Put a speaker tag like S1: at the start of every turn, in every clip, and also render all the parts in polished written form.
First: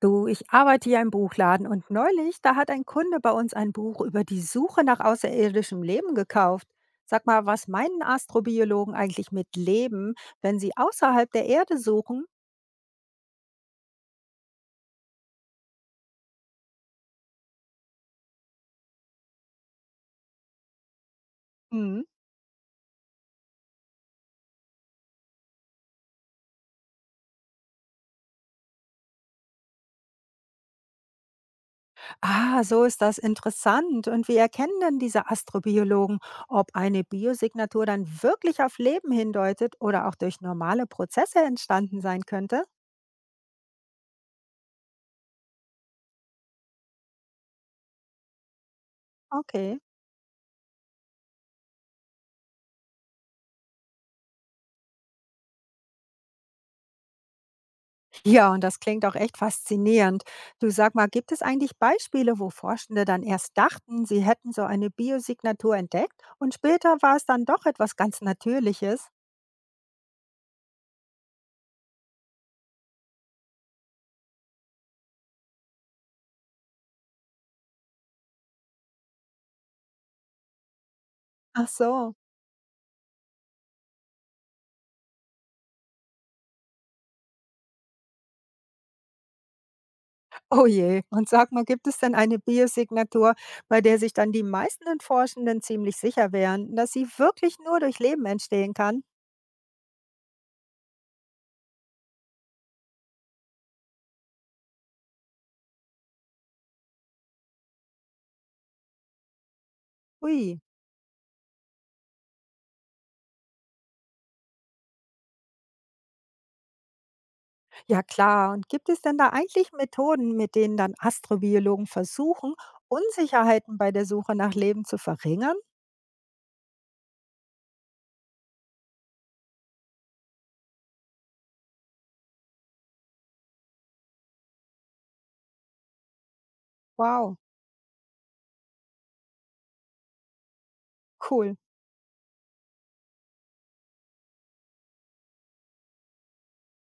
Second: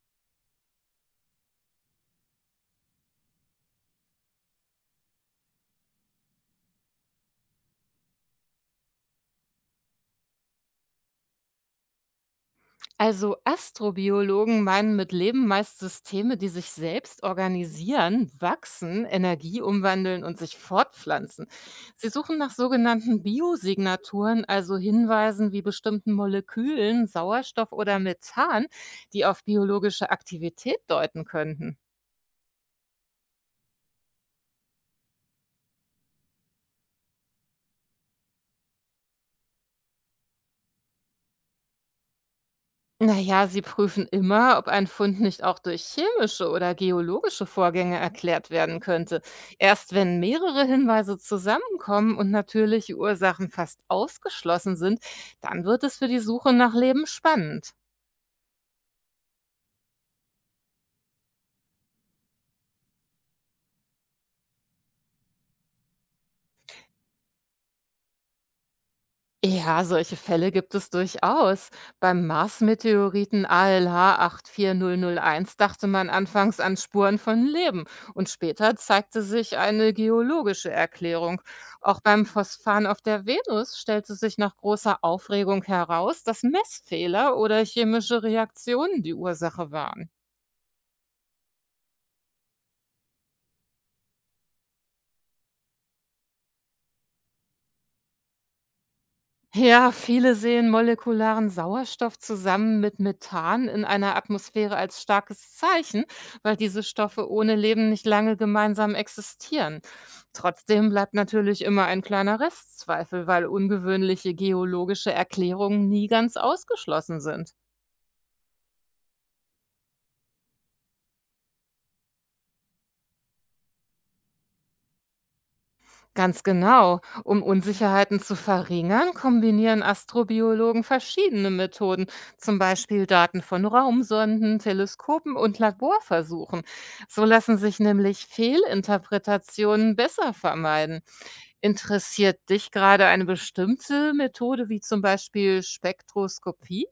S1: Du, ich arbeite ja im Buchladen und neulich, da hat ein Kunde bei uns ein Buch über die Suche nach außerirdischem Leben gekauft. Sag mal, was meinen Astrobiologen eigentlich mit Leben, wenn sie außerhalb der Erde suchen?
S2: Also Astrobiologen meinen mit Leben meist Systeme, die sich selbst organisieren, wachsen, Energie umwandeln und sich fortpflanzen.
S1: Mhm.
S2: Sie suchen nach sogenannten Biosignaturen, also Hinweisen wie bestimmten Molekülen, Sauerstoff oder Methan, die auf biologische Aktivität deuten könnten.
S1: Ah, so ist das interessant. Und wie erkennen denn diese Astrobiologen, ob eine Biosignatur dann wirklich auf Leben hindeutet oder auch durch normale Prozesse entstanden sein könnte?
S2: Na ja, sie prüfen immer, ob ein Fund nicht auch durch chemische oder geologische Vorgänge erklärt werden könnte.
S1: Okay.
S2: Erst wenn mehrere Hinweise zusammenkommen und natürliche Ursachen fast ausgeschlossen sind, dann wird es für die Suche nach Leben spannend.
S1: Ja, und das klingt auch echt faszinierend. Du, sag mal, gibt es eigentlich Beispiele, wo Forschende dann erst dachten, sie hätten so eine Biosignatur entdeckt und später war es dann doch etwas ganz Natürliches?
S2: Ja, solche Fälle gibt es durchaus. Beim Mars-Meteoriten ALH 84001 dachte man anfangs an Spuren von Leben und später zeigte sich eine geologische Erklärung.
S1: Ach
S2: Auch
S1: so.
S2: beim Phosphan auf der Venus stellte sich nach großer Aufregung heraus, dass Messfehler oder chemische Reaktionen die Ursache waren.
S1: Oh je. Und sag mal, gibt es denn eine Biosignatur, bei der sich dann die meisten Forschenden ziemlich sicher wären, dass sie wirklich nur durch Leben entstehen kann?
S2: Ja, viele sehen molekularen Sauerstoff zusammen mit Methan in einer Atmosphäre als starkes Zeichen, weil diese Stoffe ohne Leben nicht lange gemeinsam existieren.
S1: Ui.
S2: Trotzdem bleibt natürlich immer ein kleiner Restzweifel, weil ungewöhnliche geologische Erklärungen nie ganz ausgeschlossen sind.
S1: Ja klar. Und gibt es denn da eigentlich Methoden, mit denen dann Astrobiologen versuchen, Unsicherheiten bei der Suche nach Leben zu verringern?
S2: Ganz genau. Um Unsicherheiten zu verringern, kombinieren Astrobiologen verschiedene Methoden, zum Beispiel Daten von Raumsonden, Teleskopen und Laborversuchen. So
S1: Wow.
S2: lassen sich nämlich Fehlinterpretationen besser vermeiden.
S1: Cool.
S2: Interessiert dich gerade eine bestimmte Methode wie zum Beispiel Spektroskopie?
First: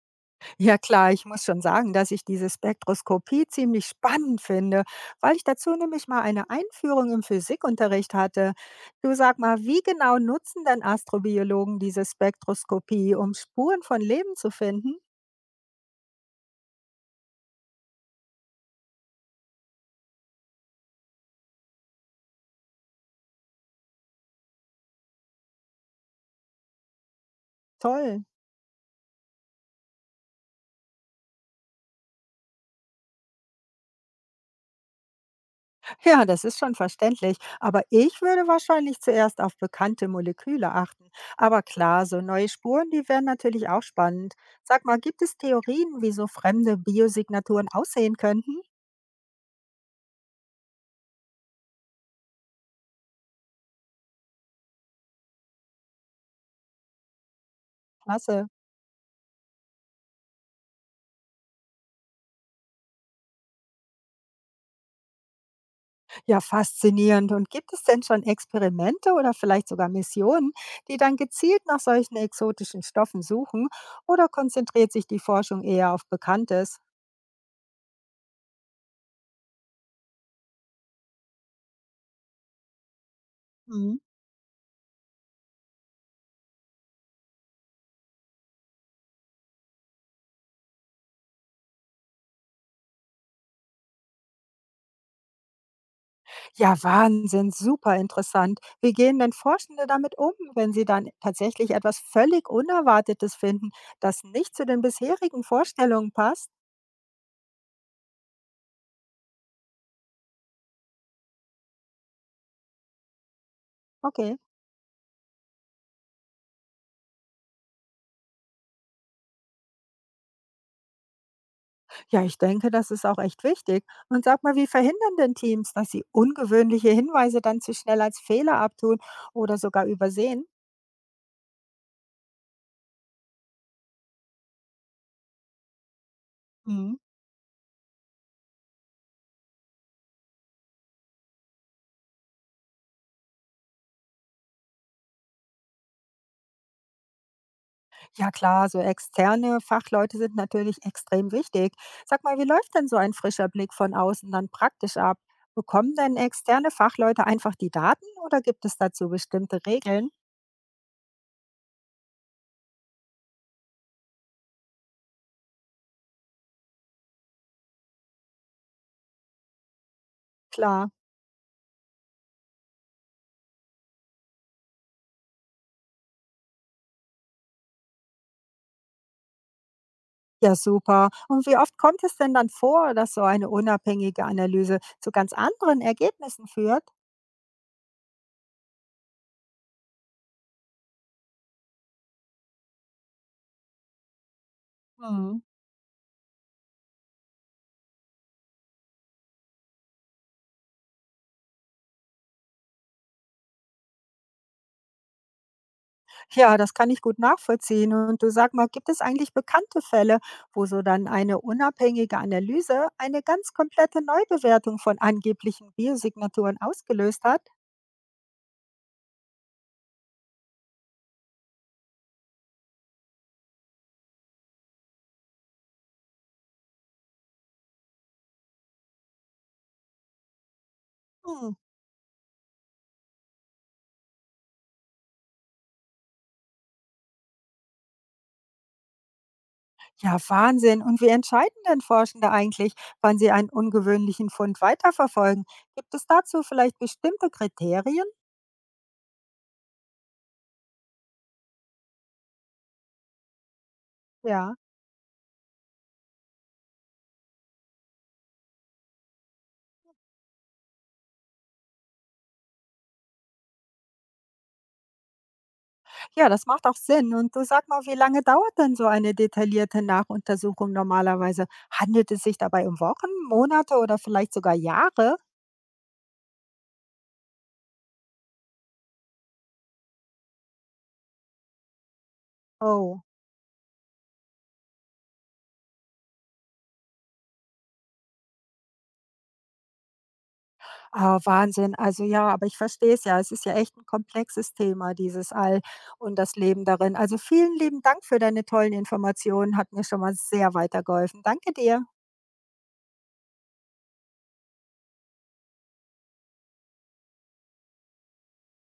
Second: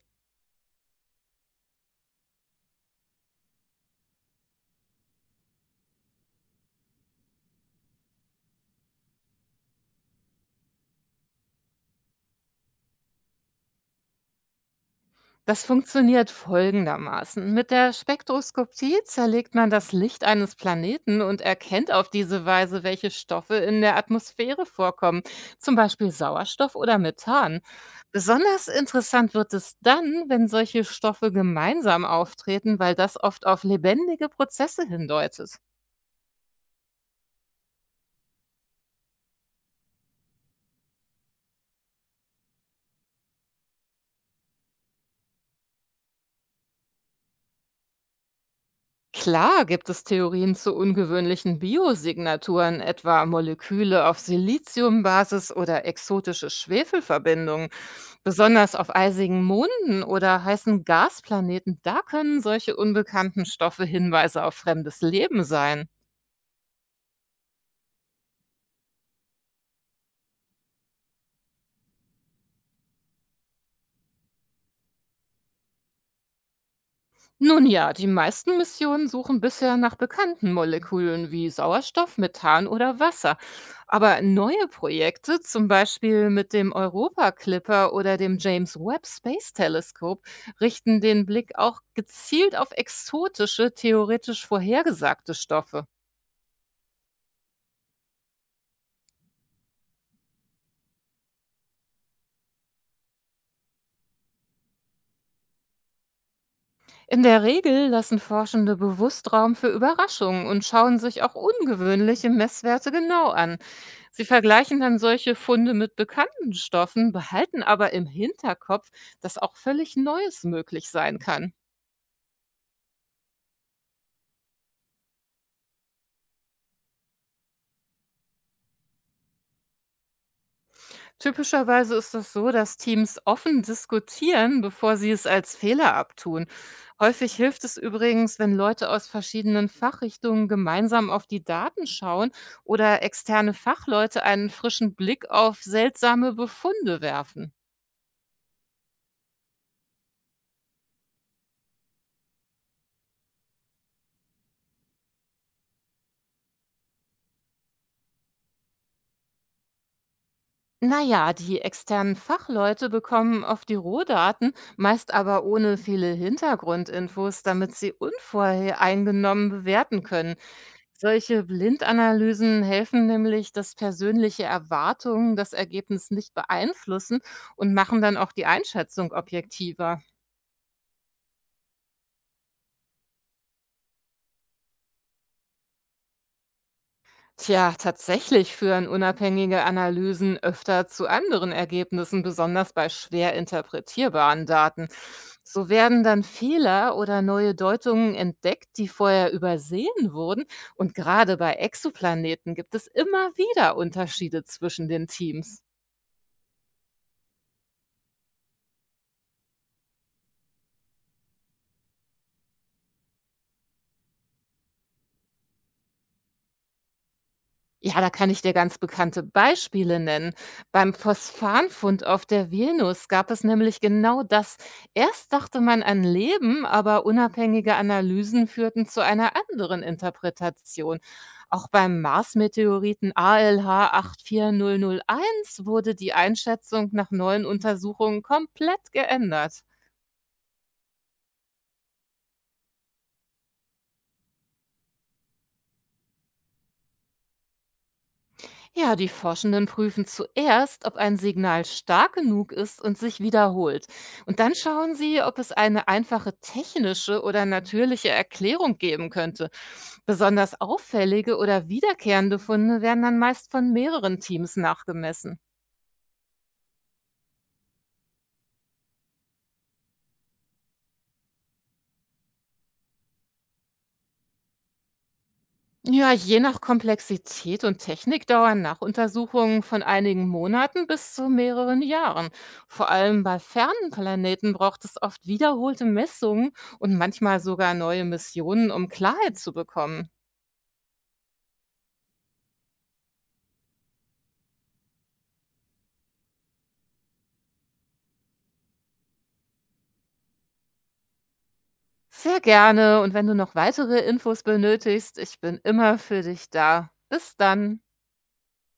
S1: Ja klar, ich muss schon sagen, dass ich diese Spektroskopie ziemlich spannend finde, weil ich dazu nämlich mal eine Einführung im Physikunterricht hatte. Du, sag mal, wie genau nutzen denn Astrobiologen diese Spektroskopie, um Spuren von Leben zu finden?
S2: Das funktioniert folgendermaßen. Mit der Spektroskopie zerlegt man das Licht eines Planeten und erkennt auf diese Weise, welche Stoffe in der Atmosphäre vorkommen, zum Beispiel Sauerstoff oder Methan.
S1: Toll.
S2: Besonders interessant wird es dann, wenn solche Stoffe gemeinsam auftreten, weil das oft auf lebendige Prozesse hindeutet.
S1: Ja, das ist schon verständlich. Aber ich würde wahrscheinlich zuerst auf bekannte Moleküle achten. Aber klar, so neue Spuren, die wären natürlich auch spannend. Sag mal, gibt es Theorien, wie so fremde Biosignaturen aussehen könnten?
S2: Klar gibt es Theorien zu ungewöhnlichen Biosignaturen, etwa Moleküle auf Siliziumbasis oder exotische Schwefelverbindungen.
S1: Klasse.
S2: Besonders auf eisigen Monden oder heißen Gasplaneten, da können solche unbekannten Stoffe Hinweise auf fremdes Leben sein.
S1: Ja, faszinierend. Und gibt es denn schon Experimente oder vielleicht sogar Missionen, die dann gezielt nach solchen exotischen Stoffen suchen? Oder konzentriert sich die Forschung eher auf Bekanntes?
S2: Nun ja, die meisten Missionen suchen bisher nach bekannten Molekülen wie Sauerstoff, Methan oder Wasser.
S1: Mhm.
S2: Aber neue Projekte, zum Beispiel mit dem Europa Clipper oder dem James Webb Space Telescope, richten den Blick auch gezielt auf exotische, theoretisch vorhergesagte Stoffe.
S1: Ja, Wahnsinn, super interessant. Wie gehen denn Forschende damit um, wenn sie dann tatsächlich etwas völlig Unerwartetes finden, das nicht zu den bisherigen Vorstellungen passt?
S2: In der Regel lassen Forschende bewusst Raum für Überraschungen und schauen sich auch ungewöhnliche Messwerte genau an. Sie
S1: Okay.
S2: vergleichen dann solche Funde mit bekannten Stoffen, behalten aber im Hinterkopf, dass auch völlig Neues möglich sein kann.
S1: Ja, ich denke, das ist auch echt wichtig. Und sag mal, wie verhindern denn Teams, dass sie ungewöhnliche Hinweise dann zu schnell als Fehler abtun oder sogar übersehen?
S2: Typischerweise ist es so, dass Teams offen diskutieren, bevor sie es als Fehler abtun.
S1: Mhm.
S2: Häufig hilft es übrigens, wenn Leute aus verschiedenen Fachrichtungen gemeinsam auf die Daten schauen oder externe Fachleute einen frischen Blick auf seltsame Befunde werfen.
S1: Ja klar, so externe Fachleute sind natürlich extrem wichtig. Sag mal, wie läuft denn so ein frischer Blick von außen dann praktisch ab? Bekommen denn externe Fachleute einfach die Daten oder gibt es dazu bestimmte Regeln?
S2: Naja, die externen Fachleute bekommen oft die Rohdaten, meist aber ohne viele Hintergrundinfos, damit sie unvoreingenommen bewerten können.
S1: Klar.
S2: Solche Blindanalysen helfen nämlich, dass persönliche Erwartungen das Ergebnis nicht beeinflussen und machen dann auch die Einschätzung objektiver.
S1: Ja, super. Und wie oft kommt es denn dann vor, dass so eine unabhängige Analyse zu ganz anderen Ergebnissen führt?
S2: Tja, tatsächlich führen unabhängige Analysen öfter zu anderen Ergebnissen, besonders bei schwer interpretierbaren Daten.
S1: Mhm.
S2: So werden dann Fehler oder neue Deutungen entdeckt, die vorher übersehen wurden. Und gerade bei Exoplaneten gibt es immer wieder Unterschiede zwischen den Teams.
S1: Ja, das kann ich gut nachvollziehen. Und du, sag mal, gibt es eigentlich bekannte Fälle, wo so dann eine unabhängige Analyse eine ganz komplette Neubewertung von angeblichen Biosignaturen ausgelöst hat?
S2: Ja, da kann ich dir ganz bekannte Beispiele nennen. Beim Phosphanfund auf der Venus gab es nämlich genau das. Erst dachte man an Leben, aber unabhängige Analysen führten zu einer anderen Interpretation.
S1: Hm.
S2: Auch beim Mars-Meteoriten ALH 84001 wurde die Einschätzung nach neuen Untersuchungen komplett geändert.
S1: Ja, Wahnsinn. Und wie entscheiden denn Forschende eigentlich, wann sie einen ungewöhnlichen Fund weiterverfolgen? Gibt es dazu vielleicht bestimmte Kriterien?
S2: Ja, die Forschenden prüfen zuerst, ob ein Signal stark genug ist und sich wiederholt. Und dann
S1: Ja,
S2: schauen sie, ob es eine einfache technische oder natürliche Erklärung geben könnte. Besonders auffällige oder wiederkehrende Funde werden dann meist von mehreren Teams nachgemessen.
S1: ja, das macht auch Sinn. Und du, sag mal, wie lange dauert denn so eine detaillierte Nachuntersuchung normalerweise? Handelt es sich dabei um Wochen, Monate oder vielleicht sogar Jahre?
S2: Ja, je nach Komplexität und Technik dauern Nachuntersuchungen von einigen Monaten bis zu mehreren Jahren. Vor
S1: Oh,
S2: allem bei fernen Planeten braucht es oft wiederholte Messungen und manchmal sogar neue Missionen, um Klarheit zu bekommen.
S1: ah, Wahnsinn. Also ja, aber ich verstehe es ja. Es ist ja echt ein komplexes Thema, dieses All und das Leben darin. Also, vielen lieben Dank für deine tollen Informationen, hat mir schon mal sehr weitergeholfen. Danke dir.
S2: Sehr gerne und wenn du noch weitere Infos benötigst, ich bin immer für dich da. Bis dann.